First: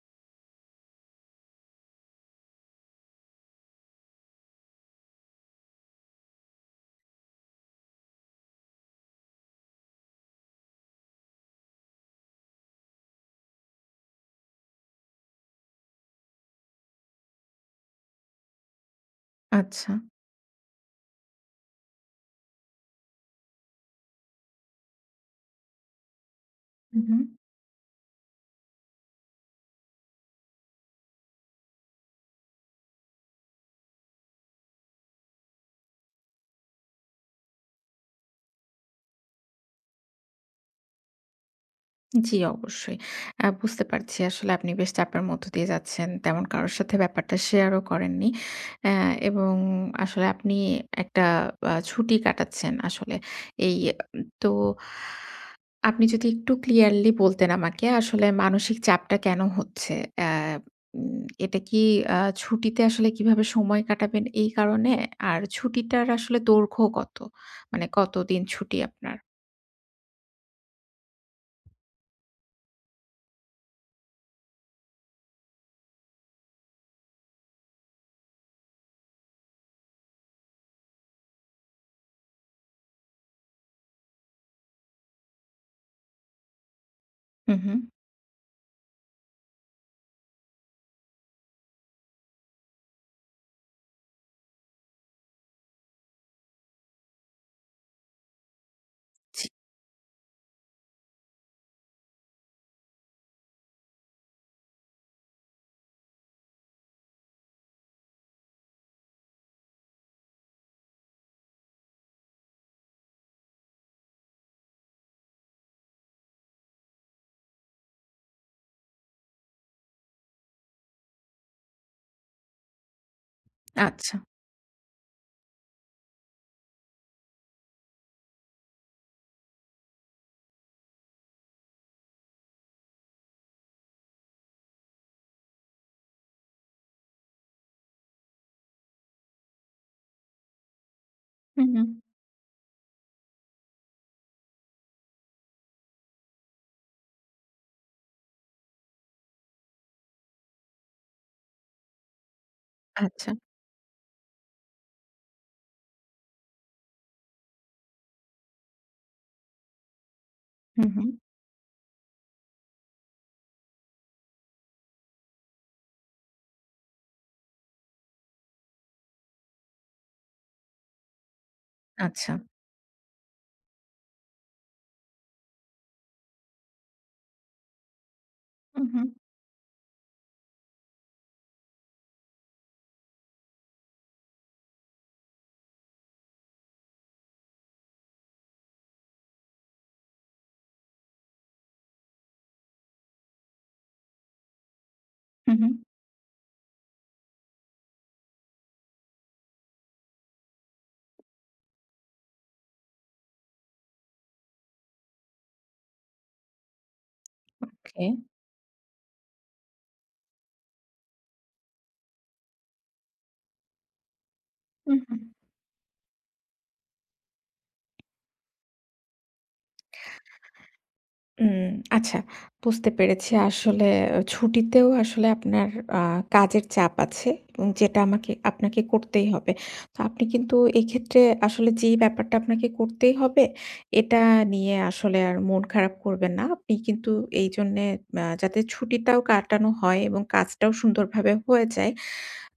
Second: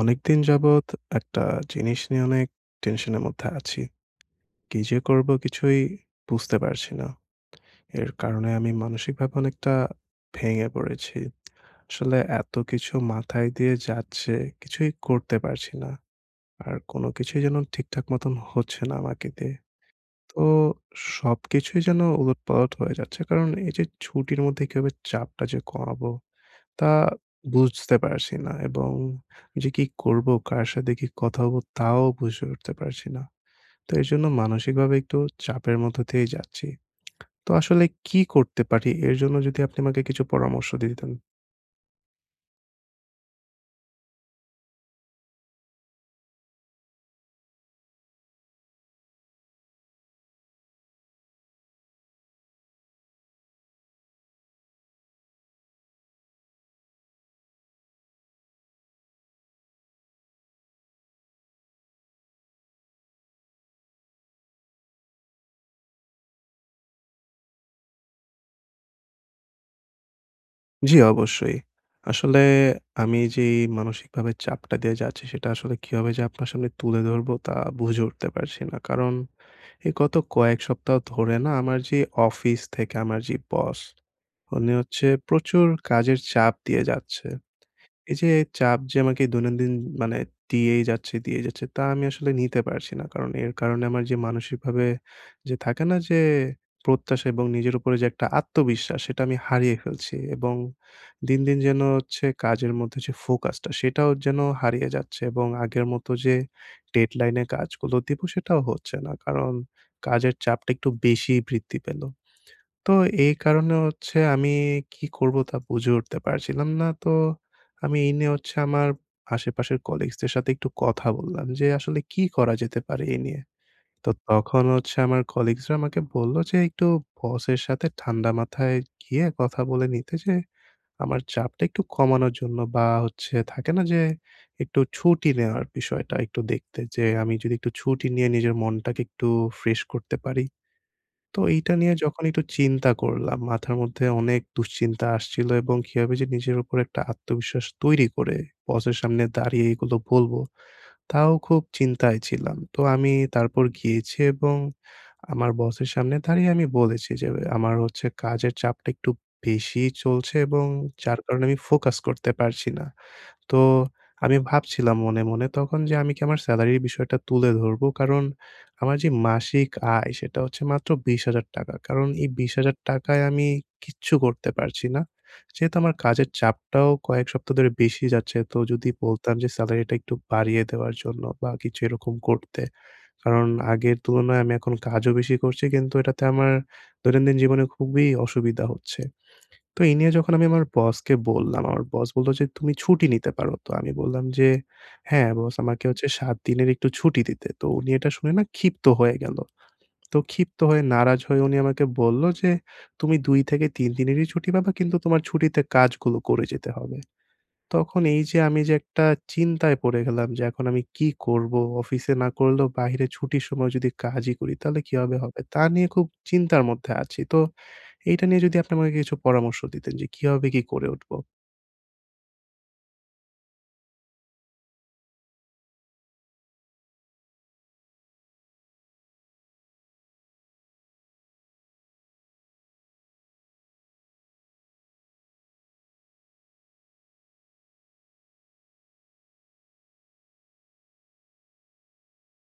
অনেকদিন যাবত একটা জিনিস নিয়ে অনেক টেনশন এর মধ্যে আছি। কী যে করবো, কিছুই বুঝতে পারছি না। এর কারণে, আমি মানসিক ভাবে অনেকটা ভেঙে পড়েছি। আসলে এত কিছু মাথায় দিয়ে যাচ্ছে, কিছুই করতে পারছি না। আর কোনো কিছুই যেন ঠিকঠাক মতন হচ্ছে না, আমাকে দিয়ে। আচ্ছা। তো, সবকিছুই যেন উলটপালট হয়ে যাচ্ছে। কারণ, এই যে ছুটির মধ্যে কিভাবে চাপটা যে কমাবো, তা উ হুম। বুঝতে পারছি না এবং যে কী করব, কার সাথে কী কথা বো তাও বুঝে উঠতে পারছি না। তো এর জন্য, মানসিক ভাবে একটু চাপের মধ্য দিয়েই যাচ্ছি। তো আসলে কী করতে পারি, এর জন্য যদি আপনি আমাকে কিছু পরামর্শ দিতেন। জ্বী। অবশ্যই। আ বুঝতে পারছি আসলে, আপনি বেশ চাপের মধ্য দিয়ে যাচ্ছেন। তেমন কারো সাথে ব্যাপারটা শেয়ারও করেননি। অ্যা- এবং আসলে আপনি একটা আ ছুটি কাটাচ্ছেন আসলে। এই এ তো, আপনি যদি একটু ক্লিয়ারলি বলতেন আমাকে, আসলে মানসিক চাপটা কেনো হচ্ছে? অ্যা উম এটা কী অ্যা ছুটিতে আসলে কিভাবে সময় কাটাবেন, এই কারণে? আর ছুটিটার আসলে দৈর্ঘ্য কত? মানে, কতদিন ছুটি আপনার? জ্বী, অবশ্যই। আসলে আমি যেই মানসিকভাবে চাপটা দিয়ে যাচ্ছি সেটা আসলে কিভাবে যে আপনার সামনে তুলে ধরবো তা বুঝে উঠতে পারছি না। কারণ এই গত কয়েক সপ্তাহ ধরে না আমার যে অফিস থেকে আমার যে বস উনি হচ্ছে প্রচুর কাজের চাপ দিয়ে যাচ্ছে। হুম, হুম। এই যে চাপ যে আমাকে দৈনন্দিন মানে দিয়েই যাচ্ছে, দিয়েই যাচ্ছে তা আমি আসলে নিতে পারছি না। কারণ এর কারণে আমার যে মানসিকভাবে যে থাকে না যে প্রত্যাশা এবং নিজের উপরে যে একটা আত্মবিশ্বাস সেটা আমি ছি। হারিয়ে ফেলছি। এবং দিন, দিন যেন হচ্ছে কাজের মধ্যে যে ফোকাসটা সেটাও যেন হারিয়ে যাচ্ছে এবং আগের মত যে ডেডলাইন কাজগুলো দিব সেটাও হচ্ছে না। কারণ কাজের চাপটা একটু বেশিই বৃদ্ধি পেলো। তো এই কারণে হচ্ছে আমি কী করবো তা বুঝে উঠতে পারছিলাম না। তো আমি এই নিয়ে হচ্ছে আমার আশেপাশের কলিগসদের সাথে একটু কথা বললাম যে "আসলে কী করা যেতে পারে এই নিয়ে?" তো আচ্ছা। তখন হচ্ছে আমার কলিগসরা আমাকে বললো যে একটু বসের সাথে ঠান্ডা মাথায় গিয়ে কথা বলে নিতে যে আমার চাপটা একটু কমানোর জন্য বা হচ্ছে থাকে না যে একটু ছুটি নেওয়ার বিষয়টা একটু দেখতে যে আমি যদি একটু ছুটি নিয়ে নিজের মনটাকে একটু ফ্রেশ করতে পারি। তো হুম, এইটা হুম। নিয়ে যখন একটু চিন্তা করলাম, মাথার মধ্যে অনেক দুশ্চিন্তা আসছিল এবং কিভাবে যে নিজের উপর একটা আত্মবিশ্বাস তৈরি করে বসের সামনে দাঁড়িয়ে এগুলো বলবো। তাও খুব চিন্তায় ছিলাম। তো আমি আচ্ছা। তারপর গিয়েছি এবং আমার বসের সামনে দাঁড়িয়ে আমি বলেছি যে এ "আমার হচ্ছে কাজের চাপটা একটু বেশিই চলছে এবং হুম, হুম। যার কারণে আমি ফোকাস করতে পারছি না।" তো আমি ভাবছিলাম মনে, মনে তখন যে আমি কি আমার সেলারির বিষয়টা তুলে ধরবো? কারণ আমার যে মাসিক আয় সেটা হচ্ছে মাত্র ৳২০,০০০। কারণ এই আচ্ছা। ৳২০,০০০ আমি কিচ্ছু করতে পারছি না। যেহেতু আমার কাজের চাপটাও কয়েক সপ্তাহ ধরে বেশি যাচ্ছে। তো হুম, যদি হুম। বলতাম যে সেলারিটা একটু বাড়িয়ে দেওয়ার জন্য বা কিছু এরকম করতে। কারণ আগের তুলনায় আমি এখন কাজও বেশি করছি কিন্তু এটাতে আমার দৈনন্দিন জীবনে খুবই অসুবিধা হচ্ছে। তো এই নিয়ে যখন আমি আমার বসকে বললাম, আমার বস বললো যে "তুমি ছুটি নিতে পারো।" তো আমি বললাম যে "হ্যাঁ বস হুম, হুম। আমাকে হচ্ছে ৭ দিনের একটু ছুটি দিতে।" তো উনি এটা শুনে না ক্ষিপ্ত হয়ে গেল। তো ক্ষিপ্ত হয়ে নারাজ হয়ে উনি আমাকে বললো যে "তুমি ২-৩ দিনেরই ছুটি পাবা কিন্তু তোমার ছুটিতে কাজগুলো করে যেতে হবে।" তখন ওকে। এই যে আমি যে একটা চিন্তায় পড়ে গেলাম, যে এখন আমি কি করবো অফিসে না করলেও বাহিরে ছুটির সময় যদি কাজই করি তাহলে হুম, কিভাবে হুম। হবে? তা নিয়ে খুব চিন্তার মধ্যে আছি। তো এইটা নিয়ে যদি আপনি আমাকে কিছু পরামর্শ দিতেন যে কিভাবে কি করে উঠবো। উম আচ্ছা বুঝতে পেরেছি। আসলে ছুটিতেও আসলে আপনার আ কাজের চাপ আছে। উ যেটা আমাকে আপনাকে করতেই হবে। তো আপনি কিন্তু এক্ষেত্রে আসলে যেই ব্যাপারটা আপনাকে করতেই হবে এটা নিয়ে আসলে আর মন খারাপ করবেন না। আপনি কিন্তু এইজন্যে আ যাতে ছুটিটাও কাটানো হয় এবং কাজটাও সুন্দরভাবে হয়ে যায়।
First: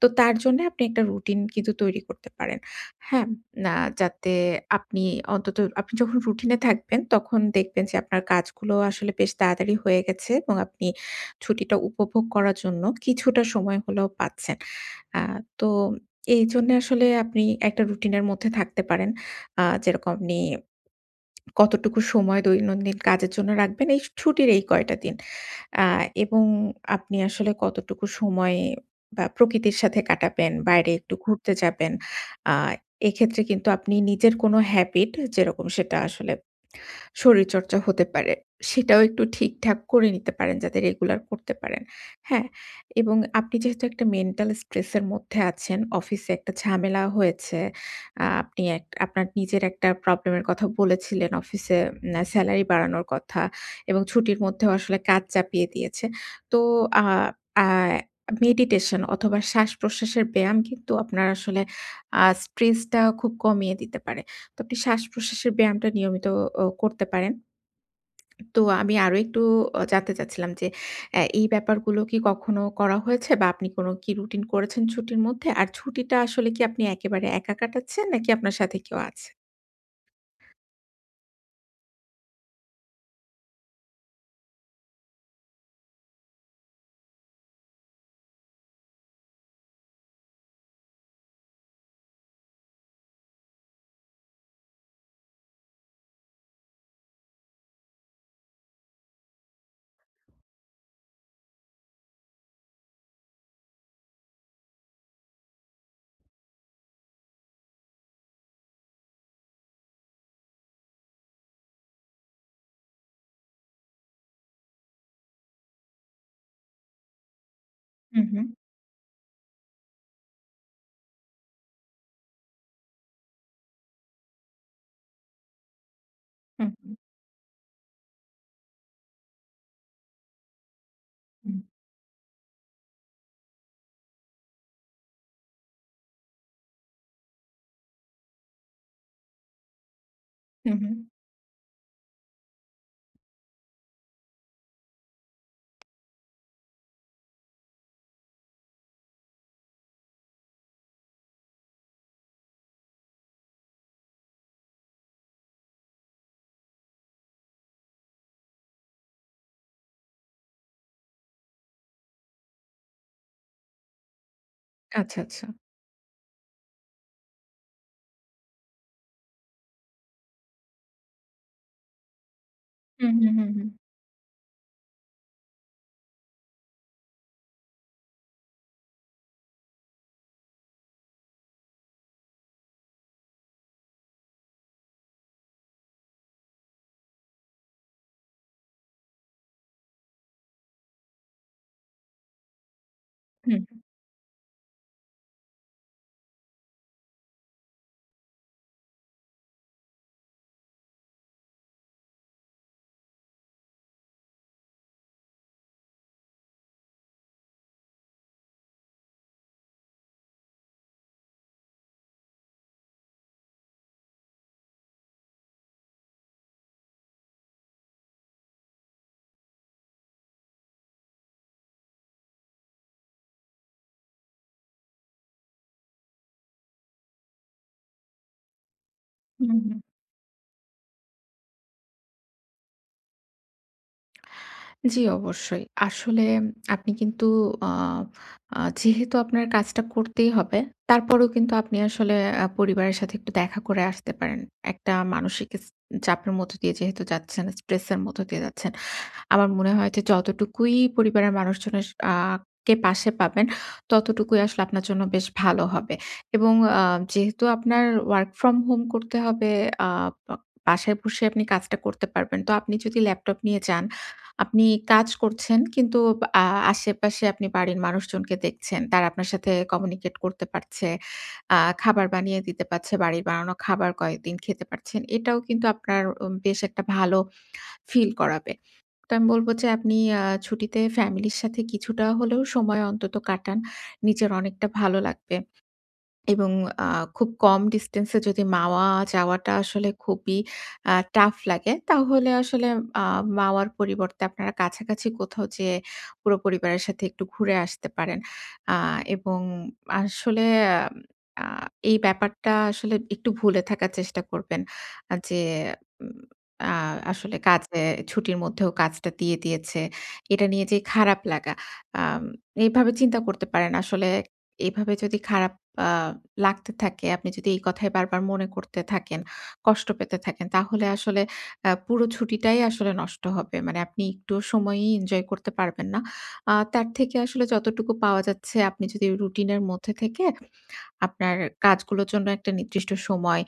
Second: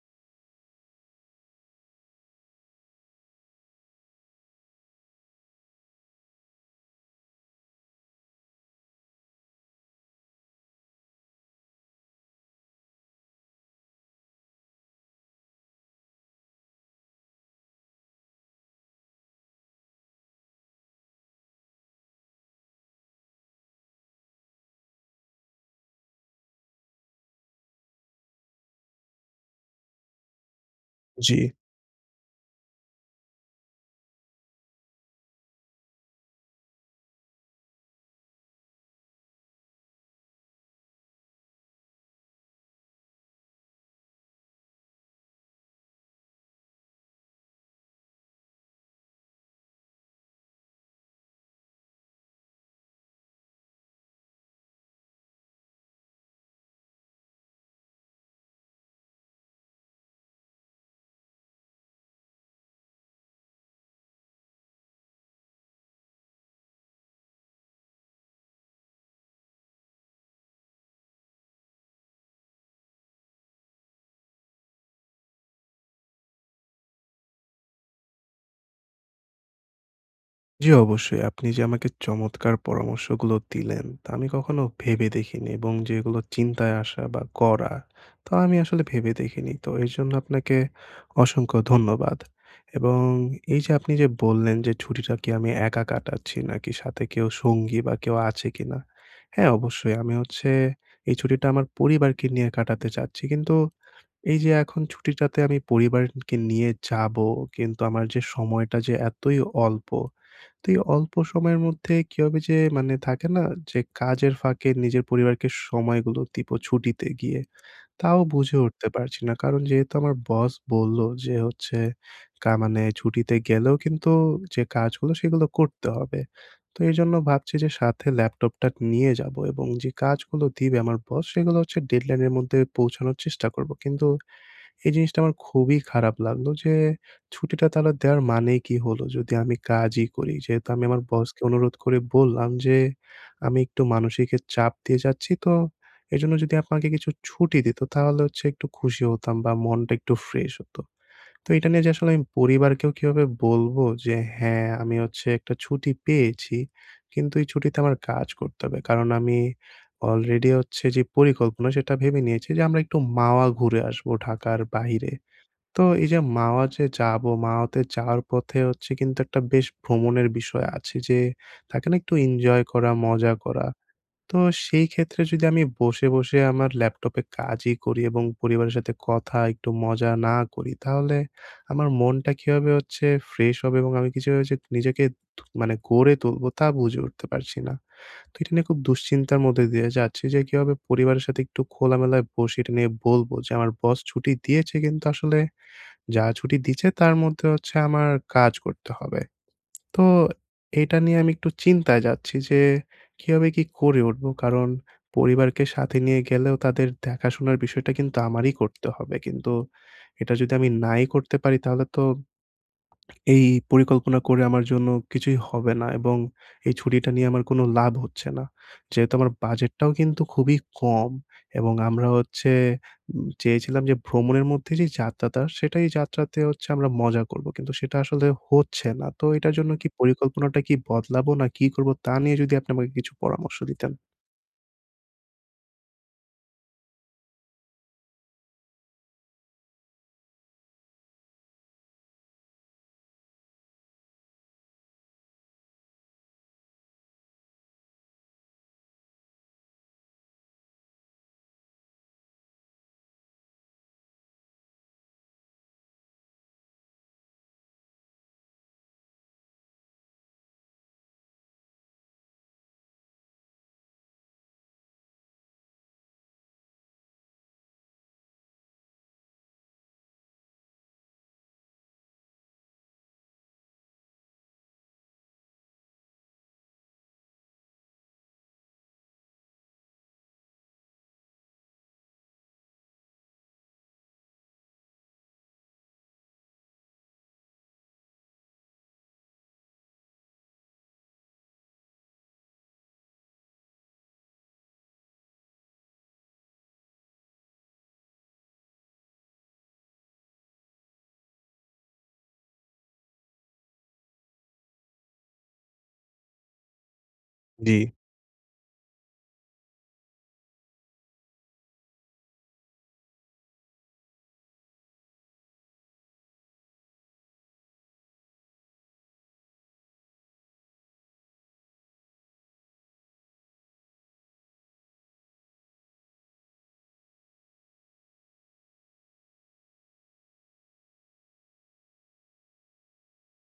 তো তার জন্য আপনি একটা রুটিন কিন্তু তৈরি করতে পারেন। হ্যাঁ? না যাতে আপনি অন্তত আপনি যখন রুটিনে থাকবেন তখন দেখবেন যে আপনার কাজগুলো আসলে বেশ তাড়াতাড়ি হয়ে গেছে আ এবং আপনি ছুটিটা উপভোগ করার জন্য কিছুটা সময় হলেও পাচ্ছেন। আ তো এইজন্য আসলে আপনি একটা রুটিনের মধ্যে থাকতে পারেন। আ যেরকম আপনি কতটুকু সময় দৈনন্দিন কাজের জন্য রাখবেন এই স ছুটির এই কয়টা দিন। আ এবং আপনি আসলে কতটুকু সময় বা প্রকৃতির সাথে কাটাবেন, বাইরে একটু জ্বী। ঘুরতে যাবেন। আ এক্ষেত্রে কিন্তু আপনি নিজের কোন হ্যাবিট হে যেরকম সেটা আসলে শরীরচর্চা হতে পারে। সেটাও একটু ঠিকঠাক করে নিতে পারেন যাতে রেগুলার করতে পারেন। হ্যাঁ? এবং আপনি যেহেতু একটা মেন্টাল স্ট্রেস এর মধ্যে আছেন। অফিসে একটা ঝামেলা হয়েছে। আ আপনি এক আপনার নিজের একটা প্রবলেম এর কথা বলেছিলেন অফিসে আ সেলারি বাড়ানোর কথা। এবং ছুটির মধ্যেও আসলে কাজ চাপিয়ে দিয়েছে। তো আে আ মেডিটেশন অথবা শ্বাসপ্রশ্বাসের ব্যায়াম কিন্তু আপনার আসলে আ স্ট্রেসটা খুব কমিয়ে দিতে পারে। তো আপনি শ্বাসপ্রশ্বাসের ব্যায়ামটা নিয়মিত অ করতে পারেন। তো আমি আরো একটু অ জানতে চাচ্ছিলাম যে আ এই ব্যাপারগুলো কি কখনো করা হয়েছে বা আপনি কোন কি রুটিন করেছেন ছুটির মধ্যে? আর ছুটিটা আসলে কি আপনি একেবারে একা কাটাচ্ছেন নাকি আপনার সাথে কেউ আছে? জি, অবশ্যই। আপনি যে আমাকে চমৎকার পরামর্শ গুলো দিলেন, তা আমি কখনো ভেবে দেখিনি। এবং যেগুলো চিন্তায় আসা বা করা, তা আমি আসলে ভেবে দেখিনি। তো এর জন্য আপনাকে, অসংখ্য ধন্যবাদ। এবং এইযে আপনি যে বললেন যে ছুটিটা কি আমি একা কাটাচ্ছি নাকি সাথে কেউ সঙ্গী বা কেউ আছে কিনা। হ্যাঁ, অবশ্যই আমি হচ্ছে এই ছুটিটা আমার পরিবারকে নিয়ে কাটাতে চাচ্ছি। কিন্তু এইযে, এখন ছুটিটাতে আমি পরিবারকে নিয়ে যাবো কিন্তু আমার যে সময়টা যে এতই অল্প, তো অল্প সময়ের মধ্যে কিভাবে যে মানে থাকে না যে কাজের ফাঁকে নিজের পরিবারকে সময়গুলো দিবো ছুটিতে গিয়ে। তাও উহু। বুঝে উঠতে পারছি না। কারণ যেহেতু আমার বস বললো যে হচ্ছে, কা মানে ছুটিতে গেলেও কিন্তু যে কাজগুলো সেগুলো করতে হবে। হু, তো হু। এজন্য ভাবছি যে সাথে ল্যাপটপটা নিয়ে যাবো, এবং যে কাজগুলো দিবে আমার বস সেগুলো হু। হচ্ছে ডেডলাইনের মধ্যে পৌঁছানোর চেষ্টা করবো। কিন্তু এই জিনিসটা আমার খুবই খারাপ লাগলো যে, ছুটিটা তাহলে দেওয়ার মানেই কি হলো যদি আমি কাজই করি। যেহেতু হু, আমি আমার হু। বসকে অনুরোধ করে বললাম যে, আমি একটু মানসিক চাপ দিয়ে যাচ্ছি তো! এজন্য যদি আপনাকে কিছু ছুটি দিত তাহলে হচ্ছে একটু খুশি হতাম বা মনটা একটু ফ্রেশ হত। তো এটা নিয়ে যে আসলে আমি পরিবারকেও কিভাবে বলবো যে হ্যাঁ, আমি হচ্ছে একটা ছুটি পেয়েছি। কিন্তু এই ছুটিতে আমার কাজ করতে হবে। কারণ আমি অলরেডি হচ্ছে যে পরিকল্পনা সেটা ভেবে নিয়েছি যে আমরা একটু মাওয়া ঘুরে আসবো ঢাকার বাহিরে। আচ্ছা, আচ্ছা। তো এইযে মাওয়া যে যাবো মাওয়াতে যাওয়ার পথে হচ্ছে কিন্তু একটা বেশ ভ্রমণের বিষয় আছে যে, থাকে না একটু এনজয় করা, উ হু, মজা হু, হু। করা? তো সেই ক্ষেত্রে যদি আমি বসে, বসে, আমার ল্যাপটপে কাজই করি এবং পরিবারের সাথে কথা, একটু মজা না করি তাহলে আমার মনটা কীভাবে হচ্ছে ফ্রেশ হবে এবং আমি [unintelligible] যে নিজেকে মানে গড়ে তুলবো তা বুঝে উঠতে পারছি না। তো এটা নিয়ে খুব দুশ্চিন্তার মধ্যে দিয়ে যাচ্ছি যে কীভাবে পরিবারের সাথে একটু খোলামেলায় বসে এটা নিয়ে বলবো যে, হুম। আমার বস ছুটি দিয়েছে কিন্তু আসলে, যা ছুটি দিছে তার মধ্যে হচ্ছে আমার কাজ করতে হবে। তো এটা নিয়ে আমি একটু চিন্তায় যাচ্ছি যে, কিভাবে কি করে উঠবো? কারণ পরিবারকে সাথে নিয়ে গেলেও তাদের দেখাশোনার বিষয়টাট কিন্তু আমারই করতে হবে। কিন্তু এটা যদি আমি নাই করতে পারি তাহলে তো, এই পরিকল্পনা করে আমার জন্য কিছুই হবে না এবং এই ছুটিটা নিয়ে আমার কোন লাভ হচ্ছে না। যেহেতু আমার বাজেটটাও কিন্তু খুবই কম এবং আমরা হচ্ছে উম চেয়েছিলাম যে ভ্রমণের মধ্যে যে যাত্রাটা সেটাই যাত্রাতে হচ্ছে আমরা মজা করবো। কিন্তু সেটা আসলে হচ্ছে না। তো হু, এটার জন্য হু। কি পরিকল্পনাটা কি বদলাবো না কি করব তা নিয়ে যদি আপনি আমাকে কিছু পরামর্শ দিতেন। জি, অবশ্যই। আসলে আপনি কিন্তু আ আ যেহেতু আপনার কাজটা করতেই হবে, তারপরেও কিন্তু আপনি আসলে আ পরিবারের সাথে একটু দেখা করে আসতে পারেন। একটা মানসিক ইস চাপের মধ্য দিয়ে যেহেতু যাচ্ছেন, স্ট্রেসের মধ্য দিয়ে যাচ্ছেন। আমার মনে হয় যে যতটুকুই পরিবারের মানুষজনের আ কে পাশে পাবেন, ততটুকুই আসলে আপনার জন্য বেশ ভালো হবে। এবং আ যেহেতু আপনার ওয়ার্ক ফ্রম হোম করতে হবে, আ বা বাসায় বসে আপনি কাজটা করতে পারবেন। তো আপনি যদি ল্যাপটপ নিয়ে যান, আপনি কাজ করছেন কিন্তু আ আশেপাশে আপনি বাড়ির মানুষজনকে দেখছেন। তারা আপনার সাথে কমিউনিকেট করতে পারছে। আ খাবার বানিয়ে দিতে পাচ্ছে, বাড়ির বানানো খাবার কয়েকদিন খেতে পারছেন। এটাও কিন্তু আপনার উম বেশ একটা ভালো ফিল করাবে। তো আমি বলব যে আপনি আ ছুটিতে ফ্যামিলির সাথে কিছুটা হলেও সময় অন্তত কাটান। নিজের অনেকটা ভালো লাগবে। এবং আ খুব কম ডিসট্যান্স এ যদি মাওয়া যাওয়াটা আসলে খুবই আ টাফ লাগে, তাহলে আসলে আ মাওয়ার পরিবর্তে আপনারা কাছাকাছি কোথাও যেয়ে পুরো পরিবারের সাথে একটু ঘুরে আসতে পারেন। আ এবং আসলে আ এই ব্যাপারটা আসলে একটু ভুলে থাকার চেষ্টা করবেন, আ যে উম আ- আসলে কাজে জি। ছুটির মধ্যেও কাজটা দিয়ে দিয়েছে। এটা নিয়ে যে খারাপ লাগা। আম এভাবে চিন্তা করতে পারেন। আসলে এভাবে যদি খারাপ আ লাগতে থাকে, আপনি যদি এই কথাই বারবার মনে করতে থাকেন, কষ্ট পেতে থাকেন তাহলে আসলে আ পুরো ছুটিটাই আসলে নষ্ট হবে। মানে আপনি একটু সময়ই এনজয় করতে পারবেন না। আ তার থেকে আসলে যতটুকু পাওয়া যাচ্ছে আপনি যদি রুটিনের মধ্যে থেকে, আপনার কাজগুলোর জন্য একটা নির্দিষ্ট সময়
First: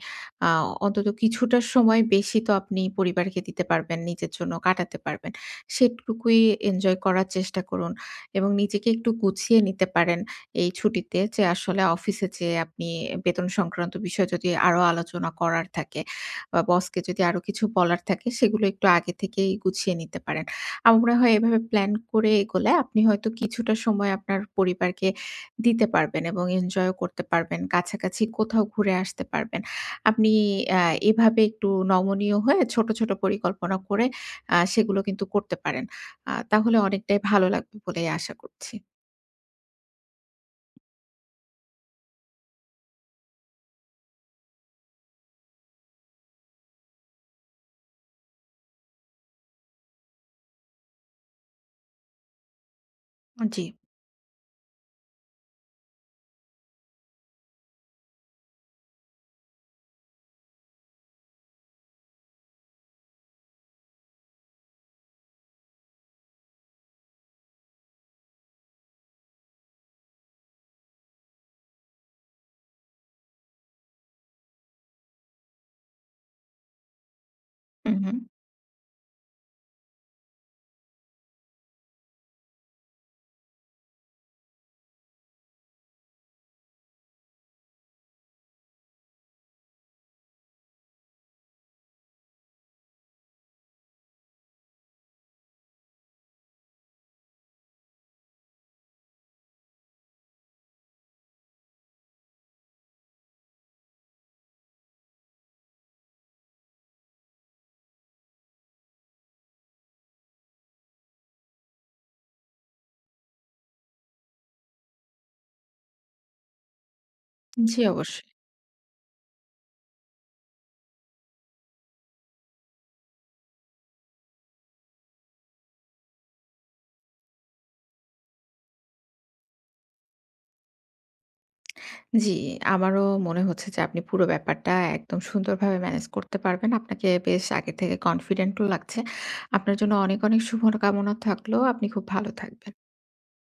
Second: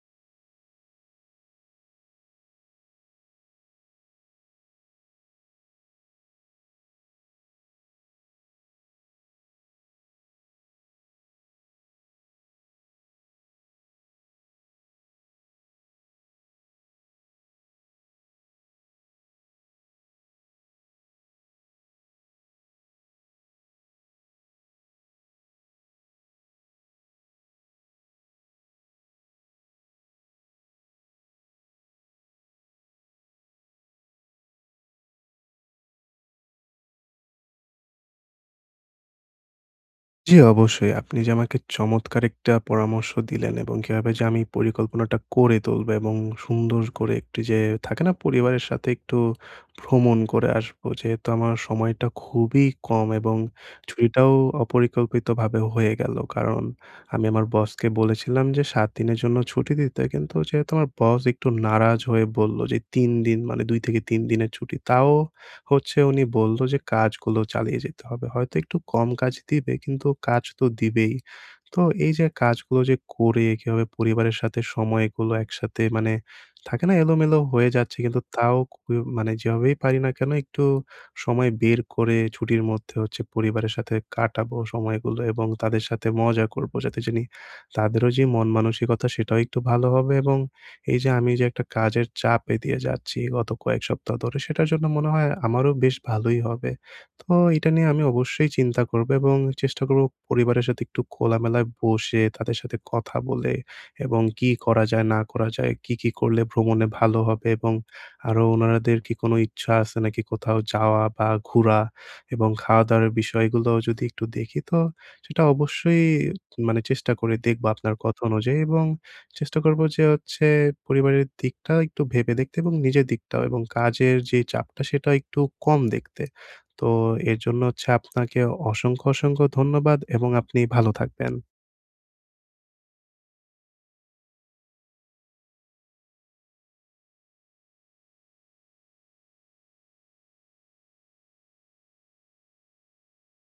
আ অন্তত কিছুটা সময় বেশি তো আপনি পরিবারকে দিতে পারবেন নিজের জন্য কাটাতে পারবেন। সেটুকুই এনজয় করার চেষ্টা করুন। এবং নিজেকে একটু গুছিয়ে নিতে পারেন এই ছুটিতে, যে আসলে অফিসে যেয়ে আপনি বেতন সংক্রান্ত বিষয়ে যদি আরো আলোচনা করার থাকে। বা বসকে যদি আরো কিছু বলার থাকে সেগুলো একটু আগে থেকেই গুছিয়ে নিতে পারেন। আমার মনে হয় এভাবে প্লান করে এগোলে আপনি হয়তো কিছুটা সময় আপনার পরিবারকে দিতে পারবেন এবং এনজয়ও করতে পারবেন। কাছাকাছি কোথাও ঘুরে আসতে পারবেন। আপনি আ এভাবে একটু নমনীয় হয়ে ছোট, ছোট, পরিকল্পনা করে, আ সেগুলো কিন্তু করতে পারেন। আ তাহলে অনেকটাই ভালো লাগবে বলেই আশা করছি। জ্বি, অবশ্যই। আপনি যে আমাকে চমৎকার একটা পরামর্শ দিলেন এবং কিভাবে যে আমি পরিকল্পনাটা করে তুলবো এবং সুন্দর করে একটু যে থাকে না, পরিবারের সাথে একটু ভ্রমণ করে আসবো। যেহেতু আমার সময়টা খুবই কম এবং আ জ্বি। ছুটিটাও অপরিকল্পিতভাবে হয়ে গেলো। কারণ আমি আমার বসকে বলেছিলাম যে, "৭ দিনের জন্য ছুটি দিতে।" কিন্তু যেহেতু আমার বস একটু নারাজ হয়ে বললো যে, "৩ দিন।" মানে ২ থেকে ৩ দিনের ছুটি। তাও হচ্ছে উনি বললো যে, "কাজগুলো চালিয়ে যেতে হবে।" হয়তো একটু কম কাজ দিবে, কিন্তু কাজ তো দিবেই। তো, এই যে কাজগুলো যে করে, কিভাবে পরিবারের সাথে সময়গুলো একসাথে, মানে থাকে না, এলোমেলো হয়ে হু, যাচ্ছে কিন্তু হু। তাও ক মানে যেভাবেই পারি না কেনো, একটু সময় বের করে ছুটির মধ্যে হচ্ছে পরিবারের সাথে কাটাবো সময়গুলো এবং তাদের সাথে মজা করবো। যাতে জানি তাদেরও যে মনমানসিকতা, সেটাও একটু ভালো হবে। এবং এই যে আমি যে একটা কাজের চাপে দিয়ে যাচ্ছি, গত কয়েক সপ্তাহ ধরে, সেটার জন্য মনে হয় আমারও বেশ ভালোই হবে। তো, এটা নিয়ে আমি অবশ্যই চিন্তা করবো এবং চেষ্টা করবো পরিবারের সাথে একটু খোলামেলায় বসে, তাদের সাথে কথা বলে এবং কী করা যায়, না করা যায়। কী কী করলে ভ্রমণে ভালো হবে এবং আরও ওনাদের কি কোনো ইচ্ছা আছে নাকি কোথাও যাওয়া বা ঘুরা, এবং খাওয়া-দাওয়ার বিষয়গুলোও যদি একটু দেখি, তো সেটা অবশ্যই মানে চেষ্টা করে দেখবো জ্বি, আপনার অবশ্যই। কথা অনুযায়ী। এবং চেষ্টা করবো যে হচ্ছে, পরিবারের দিকটা একটু ভেবে দেখতে এবং নিজের দিকটাও এবং কাজের যে চাপটা, সেটাও একটু কম দেখতে। তো, এর জন্য হচ্ছে, আপনাকে অসংখ্য, অসংখ্য ধন্যবাদ এবং আপনি ভালো থাকবেন। জ্বি, আমারও মনে হচ্ছে যে আপনি পুরো ব্যাপারটা একদম সুন্দরভাবে মেনেজ করতে পারবেন। আপনাকে বেশ আগে থেকে কনফিডেন্ট ও লাগছে। আপনার জন্য অনেক অনেক শুভ ন কামনা থাকলো, আপনি খুব ভালো থাকবেন।